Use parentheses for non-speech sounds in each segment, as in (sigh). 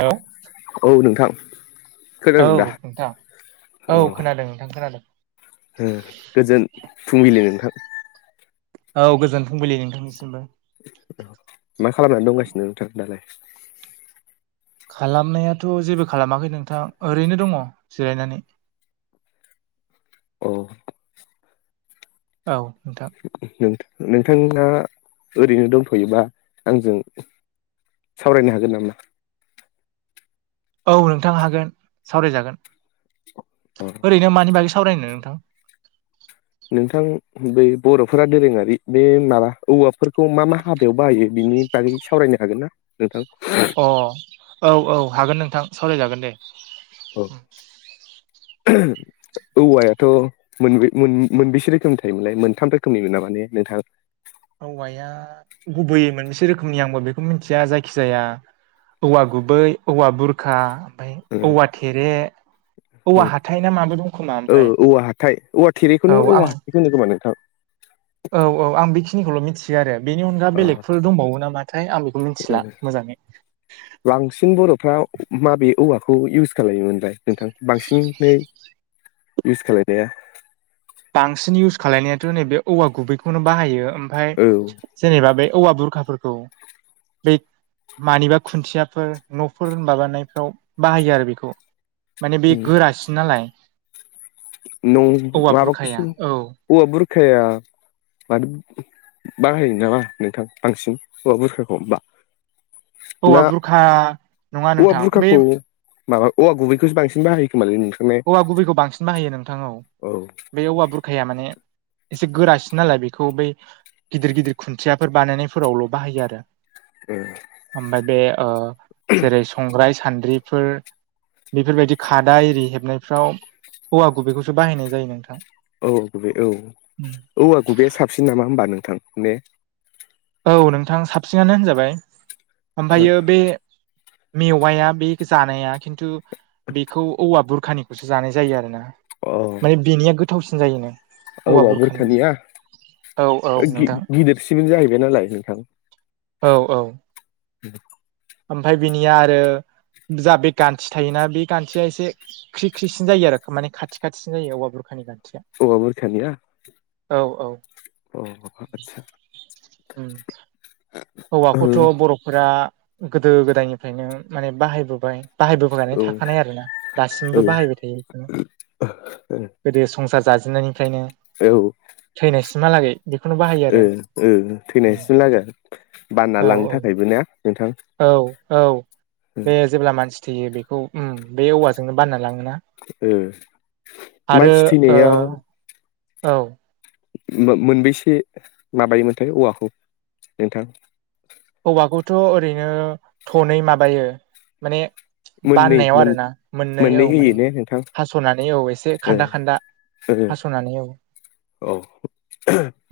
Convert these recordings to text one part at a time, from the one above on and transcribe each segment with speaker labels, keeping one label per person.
Speaker 1: हेल' (unintelligible)
Speaker 2: औ नोंथां
Speaker 1: औ
Speaker 2: खोनादों दा
Speaker 1: नोंथां औ खोनादों नोंथां खोनादों
Speaker 2: ओ गोजोन फुंबिलि नोंथां
Speaker 1: औ गोजोन फुंबिलि नोंथांनिसिमबो
Speaker 2: मा खालामनानै दंगासिनो नोंथां दालाय
Speaker 1: खालामनायाथ' जेबो खालामाखै नोंथां ओरैनो दंङो जिरायनानै
Speaker 2: अ
Speaker 1: औ नोंथां
Speaker 2: नोंथांङा ओरैनो दंथ'योबा आंजों सावरायनो हागोन नामा
Speaker 1: औ नोंथां हागोन सावरायजागोन
Speaker 2: अ
Speaker 1: ओरैनो मानि बागै सावरायनो नोंथां
Speaker 2: नोंथां बे बर'फोरा दोरोङारि बे माबा औवाफोरखौ मा मा हाबायाव बाहायो बिनि बागै सावरायनो हागोन ना नोंथां
Speaker 1: अ औ औ हागोन नोंथां सावरायजागोन दे
Speaker 2: औ औवायाथ' मोनबेसे रोखोमनि थायोमोनलाय मोनथाम रोखोमनिमोन न माने नोंथांङा
Speaker 1: औवाया गुबैयै मोनसे रोखोमनि आंबो बेखौ मिन्थिया जायखि जाया औवा गुबै औवा बुरखा ओमफ्राय औवा थेरे औवा हाथाय ना माबो दं खोमा
Speaker 2: औ
Speaker 1: ओमफ्राय
Speaker 2: औवा हाथाय औवा थेरैखौनो
Speaker 1: औ आं
Speaker 2: औवा हाथथायखौनो खोमा नोंथां
Speaker 1: औ औ आं बेखिनिखौल' मिथि बिदि आरो बेनि अनगा बेलेगफोर दंबावो नामाथाय आं बेखौ मिथिला मोजांङै
Speaker 2: बांसिन बर'फ्रा माबे औवाखौ इउस खालामलयो ओमफ्राय नोंथां बांसिनै इउस खाायनाया
Speaker 1: बांसिन इउस खालायनायाथ' नैबे औवा गुबैखौनो बाहायो ओमफ्राय
Speaker 2: औ
Speaker 1: जेनेबा बे औवा बुरखाफोरखौ बे मानिबा खुन्थियाफोर न'फोर माबानायफ्राव बाहायो आरो बेखौ माने बे गोरासिन नालाय
Speaker 2: न' माबा
Speaker 1: हाया औ
Speaker 2: औवा बुरखाया मा बारायो नामा नोंथां बांसिन हौवा बुरखाखौ होमबा ना
Speaker 1: औवा बुरखा नङा
Speaker 2: औवा
Speaker 1: नोंथां बे
Speaker 2: बुरखाखौ माबा औवा गुबैखौसो बांसिन बाहायखोमालै नों
Speaker 1: औवा गुबैखौ बांसिन बाहायो नोंथां
Speaker 2: औ
Speaker 1: बे औवा बुरखाया माने एसे गोरासिन नालाय बेखौ बै गिदिर गिदिर खुन्थियाफोर बानायनायफोरावल' बाहायो आरो
Speaker 2: ए
Speaker 1: ओमफ्राय बे जेरै संग्राय सान्द्रिफोर बेफोरबायदि खादा एरि हेबनायफ्राव हौवा गुबैखौसो बाहायनाय जायो नोंथां
Speaker 2: औ बबे औ औवा गुबैया साबसिन नामा होमबा नोंथां ने
Speaker 1: औ नोंथां साबसिनानो होनजाबाय ओमफायो
Speaker 2: अ
Speaker 1: बे मेवाया बे जानाया खिन्थु बेखौ औवा बुरखानि जानाय जायो आरो ना
Speaker 2: औ
Speaker 1: माने बेनिया गोथावसिन जायोनो
Speaker 2: औवाया बुरखानिया
Speaker 1: औ औ
Speaker 2: गि
Speaker 1: नोंथां
Speaker 2: गिदिरसिबो जाहैबाय नालाय नोंथां
Speaker 1: औ औ
Speaker 2: (inaudible)
Speaker 1: ओमफ्राय बिनिया आरो जा बे गान्थि थायोना बे खान्थिया एसे ख्रिख्रिसिन जायो आरो माने खाथि खाथिसिन जायो औवाया बुरखानि गान्थिया
Speaker 2: औवा बुरखानिया
Speaker 1: औ औ
Speaker 2: अ आदसा
Speaker 1: उम औवाखौथ
Speaker 2: ओ
Speaker 1: बर'फोरा गोदो गोदायनिफ्रायनो माने बाहायबोबाय बाहायबोबायनानै
Speaker 2: औ
Speaker 1: थाखानाय आरोना दासिमबो बाहायबाय थायो बेखौनो
Speaker 2: ओ
Speaker 1: गोदो संसार जाजेननायनिफ्रायनो
Speaker 2: औ
Speaker 1: थैनायसिमहालागै बेखौनो बाहायो
Speaker 2: ओ
Speaker 1: आरो
Speaker 2: ओ थैनायसिम लागो
Speaker 1: औ
Speaker 2: बानना लांनो थाखायबो ने नोंथां
Speaker 1: औ औ बे जेब्ला मानसि थैयो बेखौ उम बे औवाजोंनो बानना लाङोना
Speaker 2: ओ
Speaker 1: आरो
Speaker 2: मानसि
Speaker 1: ओ
Speaker 2: थैनायाव
Speaker 1: औ
Speaker 2: मोनबैसे माबायोमोनथाय औवाखौ नोंथां
Speaker 1: औवाखौथ ओरैनो थनै माबायो माने
Speaker 2: मोननै
Speaker 1: बाननायाव आरोना मोननै औ
Speaker 2: होयो
Speaker 1: माने
Speaker 2: ने नोंथां
Speaker 1: हासनानै औ एसे
Speaker 2: ओ
Speaker 1: खान्दा खान्दा
Speaker 2: ओ
Speaker 1: हासनानै औ
Speaker 2: औ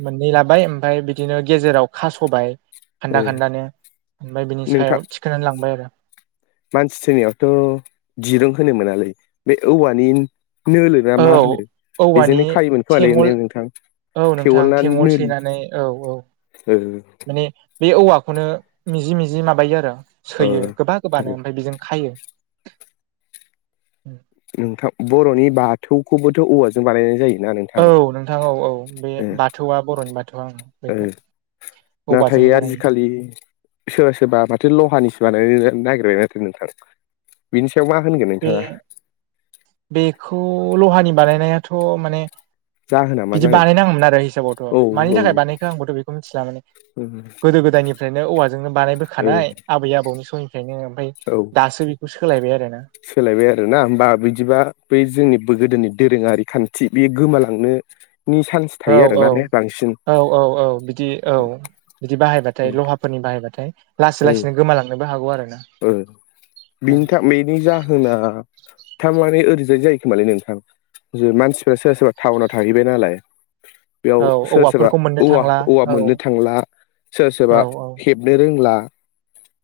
Speaker 1: मोननै लाबाय ओमफफ्राय बिदिनो गेजेराव खासबाय
Speaker 2: ओ
Speaker 1: खान्दा खान्दानो ओमफ्राय बिनि
Speaker 2: नोंथां
Speaker 1: सायाव थिखोनानै लांबाय आरो
Speaker 2: मानसि थनिावथ दिरुं होनोमोनालै बे औवानि नोलो ना
Speaker 1: औ
Speaker 2: मा होनो
Speaker 1: औवानि
Speaker 2: बेजोंनो खायोमोन खोमालै ना
Speaker 1: थेंगल
Speaker 2: नोंथां
Speaker 1: औ नोंथां
Speaker 2: थेवोल ना
Speaker 1: थेंगल
Speaker 2: नोलो
Speaker 1: सैनानै औ औ
Speaker 2: ओ
Speaker 1: माने बे औवाखौनो मिजि मिजि माबायो आरो
Speaker 2: ओ
Speaker 1: सोयो गोबा गोबानो ओमफ्राय बेजों खायो
Speaker 2: नोंथां बर'नि बाथौखौबोथ औवाजों बानायनाय जायो ना नों
Speaker 1: औ नोंथां औ औ बे बाथौआ बर'नि बाथौआ ओं
Speaker 2: ओ
Speaker 1: बेखौ औवाजों
Speaker 2: नाथाय
Speaker 1: बानायो
Speaker 2: आजिखालि सोरबा सोरबा माथो लहानिसो बानायनो नागिरबायमाथो नोंथां बिनि सायाव मा होनगोन
Speaker 1: बे
Speaker 2: नोंथाङा
Speaker 1: बेखौ लहानि बानायनायाथ माने
Speaker 2: जाहोना मा
Speaker 1: बिदि
Speaker 2: जागोन
Speaker 1: बानायनाङामोन आरो हिसाबावथ
Speaker 2: औ
Speaker 1: मानि थाखाय बानायखो आंबोथ बेखौ मिथिला माने गोदो गोदायनिफ्रायनो औवाजोंनो
Speaker 2: ओ
Speaker 1: बानायबोखानाय आबै आबौनि सम निफ्रायनो ओमफ्राय
Speaker 2: औ
Speaker 1: दासो बेखौ सोलायबाय आरो ना
Speaker 2: सोलायबाय आरो ना होमबा बिदिबा बै जोंनि गोदोनि दोरोङारि खान्थि बेयो गोमालांनो नि सान्स
Speaker 1: औ औ औ औ औ बिदि औ बिदि
Speaker 2: ओ
Speaker 1: बाहायबाथाय लहा फोरनि बाहायबथाय लासै लासैनो गोमालांनोबो हागौ आरो ना
Speaker 2: ओ बिनि था बेनि जाहोना थारमाने ओरैजाय जायोखोमालै नोंथां जो मानसिफ्रा सोरबा सोरबा टाउनाव थाहैबाय नालाय बेयाव
Speaker 1: औ
Speaker 2: सोर सोरबा
Speaker 1: औवाफोरखौ मोननो
Speaker 2: औवा
Speaker 1: थांला
Speaker 2: औवा
Speaker 1: औ
Speaker 2: मोननो थांला सोर
Speaker 1: औ
Speaker 2: सोरबा
Speaker 1: औ
Speaker 2: हेबनो रोंला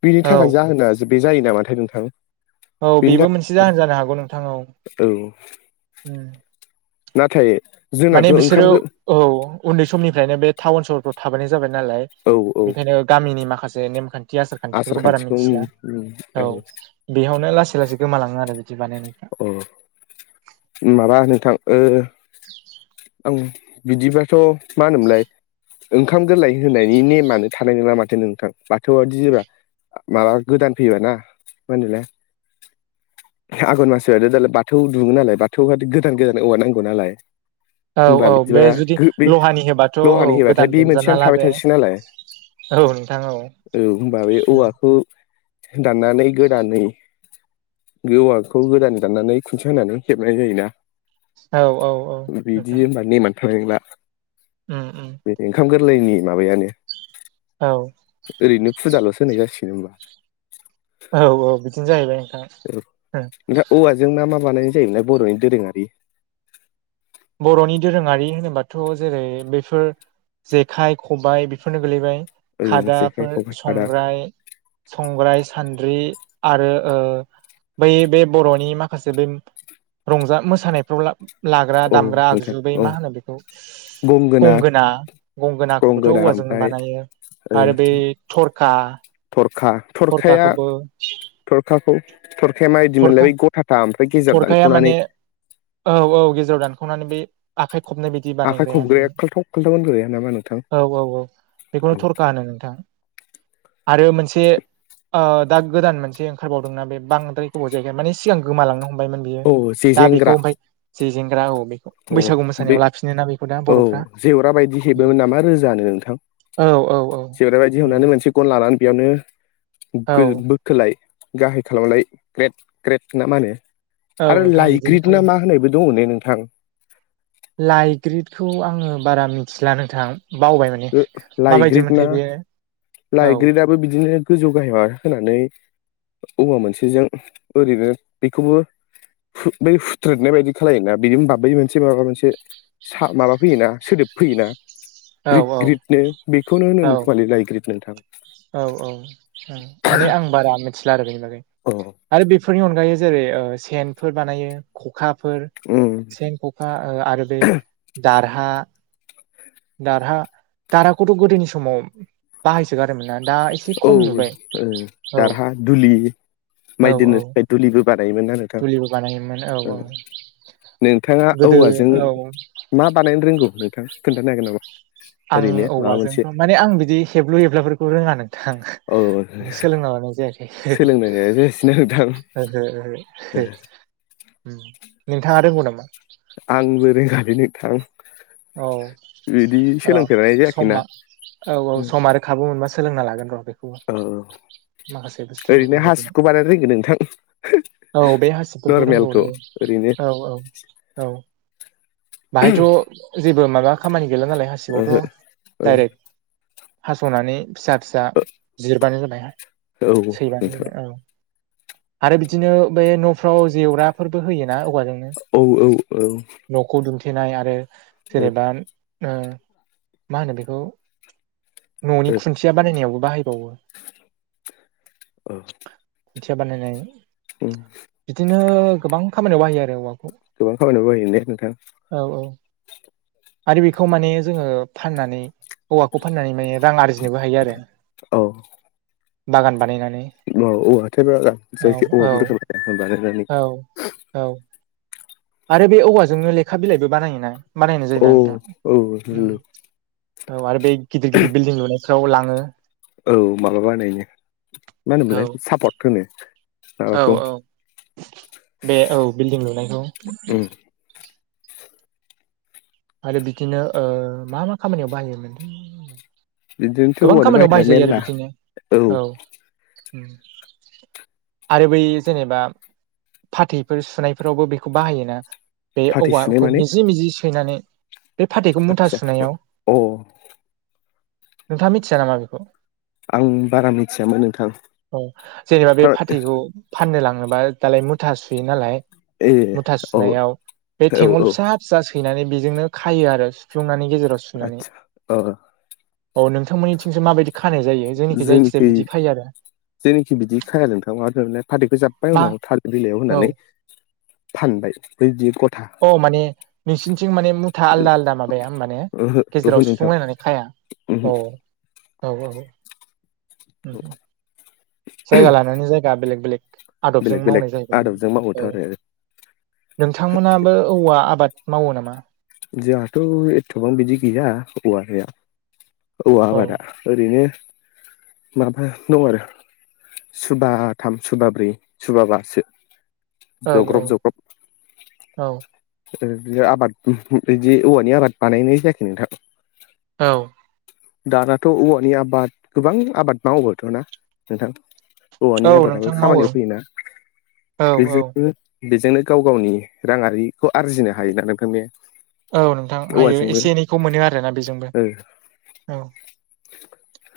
Speaker 2: बेनि
Speaker 1: औ
Speaker 2: थाखाय जाहोना बे जायो नामाथाय नोंथां
Speaker 1: औ
Speaker 2: बेनि
Speaker 1: बेबो
Speaker 2: थाखाय
Speaker 1: मोनसे जाहोन जानो हागौ नोंथां औ उम
Speaker 2: नाथाय
Speaker 1: माने
Speaker 2: जोंनाथ'
Speaker 1: बिसोरो
Speaker 2: ओंखाम गो
Speaker 1: औ उन्दै समनिफ्रायनो बे टाउन सहरफ्राव थाबोनाय जाबाय नालाय
Speaker 2: औ औ
Speaker 1: बेखायनो गामिनि माखासे नेमखान थि आसार खान्थिफोरखौ बारा मिथिला औ बेयावनो लासै लासै गोमालाङो आरो बिदि बानायनायफ्रा
Speaker 2: औ माबा नोंथां ओ आं बिदिबाथ' मा होनोमोनलाय ओंखाम गोरलै होनायनि नेमानो थानाय नोंला माथो नोंथां बाथौआदि जेब्ला माबा गोदान फैबायना मा होनोलाय। आघन मास फैबाथाय दालाय बाथौ दुङो नालाय बाथौ गोदान गोदान औवा नांगौ नालाय।
Speaker 1: औ
Speaker 2: होनबा
Speaker 1: औ बे
Speaker 2: बिदिबा
Speaker 1: जुदि
Speaker 2: गो बे
Speaker 1: लहानि होबाथ' औ
Speaker 2: लहानि होबाथाय
Speaker 1: गोदान
Speaker 2: बे
Speaker 1: दुमजाना
Speaker 2: मोनसेयानो
Speaker 1: ला
Speaker 2: थाबाय
Speaker 1: बे
Speaker 2: थासिगोन नालाय।
Speaker 1: औ नोंथां
Speaker 2: औ होमबा बे औवाखौ। दाननानै गोदानै गोवाखौ गोदानै दाननानै खुन्थिया होनानै। हेबनाय जायोना
Speaker 1: औ औ औ
Speaker 2: बिदि होनबा नेमानो थानाय नोंला।
Speaker 1: ओम ओम।
Speaker 2: बे ओंखाम गोरलैनि माबायानो
Speaker 1: औ।
Speaker 2: ओरैनो फुजाल'सो होनाय जासिगोन होनबा।
Speaker 1: औ औ बिदिनो जाहैबाय नोंथां।
Speaker 2: औ नोंथां औवाजों मा मा बानायनाय जायो बर'नि दोरोङारि।
Speaker 1: बर'नि दोरोङारि होनोबाथ' जेरै बेफोर जेखाइ खबाइ बेफोरनो गोलैबाय।
Speaker 2: ओ जेखाइ
Speaker 1: खादाफोर
Speaker 2: खबाइ खादा
Speaker 1: संग्राय। संग्राय-सान्द्रि आरो ओ। बै बे बर'नि माखासे बै रंजा मोसानायफ्राव ला लाग्रा।
Speaker 2: औ
Speaker 1: दामग्रा
Speaker 2: नोंथां
Speaker 1: आगजु, बै
Speaker 2: औ
Speaker 1: मा होनो बेखौ गंगोना गंगोनाखौबोथ'
Speaker 2: गंगोना
Speaker 1: औवाजोंनो
Speaker 2: ओमफ्राय
Speaker 1: बानायो
Speaker 2: ओ
Speaker 1: आरो बै। थरखा
Speaker 2: थरखा
Speaker 1: थरखाखौबो
Speaker 2: खाखौ थरखाया माबायदि मोनलाय
Speaker 1: थरखा
Speaker 2: बै गथाथा ओमफ्राय गेजेर
Speaker 1: थरखाया
Speaker 2: दानखावनानै
Speaker 1: माने औ औ गेजेराव दानख'नानै बे आखाइ खबनाय बाय दि
Speaker 2: आखाइ
Speaker 1: बानायग्राया
Speaker 2: खबग्राया
Speaker 1: बेयो
Speaker 2: खाल्थाव खाल्थाव होनग्राया नामा नोंथां
Speaker 1: औ औ औ बेखौनो
Speaker 2: औ
Speaker 1: थरखा होनो नोंथां। आरो मोनसे ओ दा गोदान मोनसे ओंखारबावदोंना बे बांद्राय गोबाव जायगाया माने सिगां गोमालांनो हमबायमोन बियो दा
Speaker 2: जेजेंग्रा
Speaker 1: बिखौ ओमफाय जे जेंग्रा औ बेखौ
Speaker 2: औ
Speaker 1: बैसागु
Speaker 2: बे
Speaker 1: मोसानायाव लाफिनो ना बेखौ दा
Speaker 2: औ
Speaker 1: बर'फ्रा
Speaker 2: जेवरा बायदि
Speaker 1: औ।
Speaker 2: हेबोमोन नामा रोजानो नोंथां
Speaker 1: औ औ औ
Speaker 2: जेवरा बायदि
Speaker 1: बेनो
Speaker 2: हेबनानै मोनसे गन लानानै बेयावनो
Speaker 1: औ
Speaker 2: गो बोखोलाय। गाहाय खालामलाय ग्रेट ग्रेट ना मा होनो?
Speaker 1: औ
Speaker 2: आरो
Speaker 1: नोंथां बिदिनो
Speaker 2: लायग्रिद ना
Speaker 1: खालामो
Speaker 2: मा होनो बे दङ ने नोंथां?
Speaker 1: लाइग्रिदखौ आङो बारा मिथिला नोंथां बावबायमोन।
Speaker 2: ओ लाइग्रिद ना
Speaker 1: औ
Speaker 2: लाइग्रिदाबो बिदिनो गोजौ गाहाय होनानै औवा मोनसेजों ओरैनो बेखौबो बै हुथ्रेदनाय बायदि खालायोना बिनि होनबा बै मोनसे माबा मोनसे। सा माबा फैयोना सोदोब फैयोना?
Speaker 1: (inaudible)
Speaker 2: ग्रिद ग्रिदनो बेखौनो
Speaker 1: औ
Speaker 2: होनोमोन खोमालै लाइ ग्रिद नोंथां।
Speaker 1: औ औ ओं माने आं बारा मिथिला आरो बेनि बागै।
Speaker 2: अ
Speaker 1: आरो बेफोरनि अनगायै जेरै ओ सेनफोर बानायो। खखाफोर
Speaker 2: उम
Speaker 1: सेन ख'खा आरो बे दारहा। दारहा-दारहाखौथ' गोदोनि समाव बाहायसोगारोमोन ना दा।
Speaker 2: औ
Speaker 1: खम
Speaker 2: ओ
Speaker 1: नुबाय औ
Speaker 2: दारहा दुलि
Speaker 1: औ
Speaker 2: माइ
Speaker 1: औ
Speaker 2: दोननो थाखाय दुलिबो बानायोमोन आरो। थां
Speaker 1: दुलिबो बानायोमोन औ
Speaker 2: ओ
Speaker 1: औ
Speaker 2: नोंथाङा
Speaker 1: गोदो
Speaker 2: औवाजों
Speaker 1: औ
Speaker 2: मा बानायनो रोंगौ नोंथां खोन्थानो हागोन नामा
Speaker 1: आं
Speaker 2: ओरैनो माबा मोनसे।
Speaker 1: औवाजोंथ' माने आं बिदि हेब्लु हेब्लाफोरखौ रोङा नोंथां।
Speaker 2: औ
Speaker 1: सोलोंना लानाय जायाखै
Speaker 2: सोलोंनाया जायासैना नोंथां
Speaker 1: ओहो ओहो हो। ओम नोंथाङा रोंगौ नामा?
Speaker 2: आंबो रोङालै नोंथां।
Speaker 1: औ
Speaker 2: बिदि
Speaker 1: र'
Speaker 2: सोलोंफेरनाय जायाखैना
Speaker 1: समा औ औ समा रोख खाबु मोनबा सोलोंना लागोन र' बेखौबो।
Speaker 2: औ
Speaker 1: माखासे बुस्थुफोरखौ
Speaker 2: ओरैनो
Speaker 1: हेबनो
Speaker 2: हासिबखौ बानायनो रोङो नोंथां
Speaker 1: औ बे हासिबफोरखौ
Speaker 2: नरमेलखौ
Speaker 1: रोंगौनो
Speaker 2: ओरैनो
Speaker 1: औ औ औ बाहायथ' जेबो माबा खामानि गैला नालाय हासिबावथ' डायरेक्ट हास'नानै फिसा फिसा जिरबानो जाबाय
Speaker 2: औ
Speaker 1: सैबानो जाबाय
Speaker 2: नोंथां
Speaker 1: औ आरो बिदिनो बे न'फ्राव जेवराफोरबो होयोना औवाजों
Speaker 2: औ औ औ
Speaker 1: न'खौ दुमथेनाय आरो जेनेबा ओ मा होनो बेखौ? न'नि खुन्थिया बानायनायावबो बाहायबावो
Speaker 2: ओ
Speaker 1: सो बानायनाय
Speaker 2: ओम
Speaker 1: बिदिनो गोबां खामानियाव बाहायो आरो औवाखौ
Speaker 2: गोबां खामानियाव बाहायो ने नोंथां?
Speaker 1: औ औ आरो बेखौ माने जोङो फाननानै औवाखौ फाननानै माने रां आरजिनोबो हायो आरो
Speaker 2: औ
Speaker 1: बागान बानायनानै।
Speaker 2: औ
Speaker 1: औ औ
Speaker 2: औवाथ' (unintelligible)
Speaker 1: औ औ। आरो बे औवाजोंनो लेखा बिलाइबो बानायोना बानायनाय
Speaker 2: औ
Speaker 1: जायोना नोंथां
Speaker 2: औ
Speaker 1: ओम। औ आरो बे गिदिर गिदिर बिल्डिं लुनायफ्राव लाङो
Speaker 2: औ माबाबानायनो मा
Speaker 1: औ
Speaker 2: होनोमोबलाय सापर्ट होनो
Speaker 1: औ
Speaker 2: माबाखौ
Speaker 1: औ बे औ बिल्डिं लुनायखौ
Speaker 2: उम
Speaker 1: आरो बिदिनो ओ मा मा खामानियाव बाहायोमोनलै ओम
Speaker 2: बिदिनोथ'
Speaker 1: गोबां
Speaker 2: औवानि
Speaker 1: खामानियाव
Speaker 2: बाहायनाया
Speaker 1: बाहायजायो आरो
Speaker 2: मेरला
Speaker 1: बिदिनो औ ओम आरो बै जेनेबा फाथैफोर सुनायफोरावबो बेखौ बाहायोना बे
Speaker 2: फाथै सुनाय
Speaker 1: औवाखौ
Speaker 2: माने
Speaker 1: मिजि मिजि सैनानै बे फाथैखौ मुथा
Speaker 2: आदसा
Speaker 1: सुनायाव
Speaker 2: अ
Speaker 1: नोंथाङा मिथिया नामा बेखौ?
Speaker 2: आं बारा मिथियामोन नोंथां
Speaker 1: औ जेनेबा बे
Speaker 2: थार
Speaker 1: फाथैखौ फाननो लाङोबा दालाय मुथा सुयो नालाय
Speaker 2: ए
Speaker 1: मुथा
Speaker 2: औ
Speaker 1: सुनायाव बे
Speaker 2: औ
Speaker 1: थेंवल
Speaker 2: औ
Speaker 1: फिसा फिसा सैनानै बेजोंनो खायो आरो सुफ्लुंनानै गेजेराव सुनानै
Speaker 2: आदसा अ
Speaker 1: औ नोंथांमोननिथिंसो माबायदि खानाय जायो जोंनिखि जायखिजाया
Speaker 2: जोंनिखै
Speaker 1: बिदि खायो आरो
Speaker 2: जोंनिखि बिदि खाया नोंथां मा होनो मोनलाय फाथैखौ जाब्बाय
Speaker 1: मा
Speaker 2: उनाव थालिर बिलाइयाव
Speaker 1: औ
Speaker 2: होनानै फानबाय बैदि गथा
Speaker 1: औ माने नोंसिनिथिं माने मुथा आलदा आलदा माबाया होमबा ने
Speaker 2: ओहो ओहो
Speaker 1: गेजेराव
Speaker 2: नोंथां
Speaker 1: सुफुंलायनानै खाया
Speaker 2: ओहो
Speaker 1: औ औ नंगौ ओम ओम जायगा लानानै जायगा बेलेग बेलेग आदबजों
Speaker 2: बेलेग बेलेग
Speaker 1: मावनाय जाहैबाय
Speaker 2: आदबजों
Speaker 1: होन
Speaker 2: मावोथ'
Speaker 1: औ
Speaker 2: आरो
Speaker 1: नोंथांमोनाबो औवा आबाद मावो नामा?
Speaker 2: जोंहाथ' एथ'बां बिदि गैया औवा गैया। औवा
Speaker 1: औ
Speaker 2: आबादा ओरैनो माबा दं आरो। सुबाथाम सुबाब्रै सुबाबासो
Speaker 1: औ
Speaker 2: जग्रब
Speaker 1: औ औ।
Speaker 2: ओ आबाद बिदि औवानि आबाद बानायनाय जायाखै नोंथां।
Speaker 1: औ
Speaker 2: दानाथ' औवानि आबाद गोबां आबाद मावबोथ'ना नोंथां। औवानि
Speaker 1: औ
Speaker 2: आबादाबो
Speaker 1: नोंथां मावो
Speaker 2: खामानियाव फैयोना
Speaker 1: औ औ
Speaker 2: बेजोंनो बेजोंनो गाव गावनि राङारिखौ आरजिनो हायोना नोंथांनि
Speaker 1: औ नोंथां हायो एसे एनैखौ मोनो आरोना बेजोंबो औ
Speaker 2: (inaudible)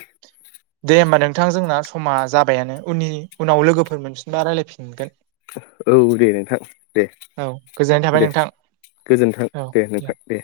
Speaker 1: दे होमबा नोंथां जोंना समा जाबायानो उनि उनाव लोगोफोर मोनफिनबा रायलायफिनगोन।
Speaker 2: औ दे नोंथां दे।
Speaker 1: औ गोजोननाय थाबाय
Speaker 2: दे
Speaker 1: नोंथां
Speaker 2: गोजोन्थों दे नोंथां दे।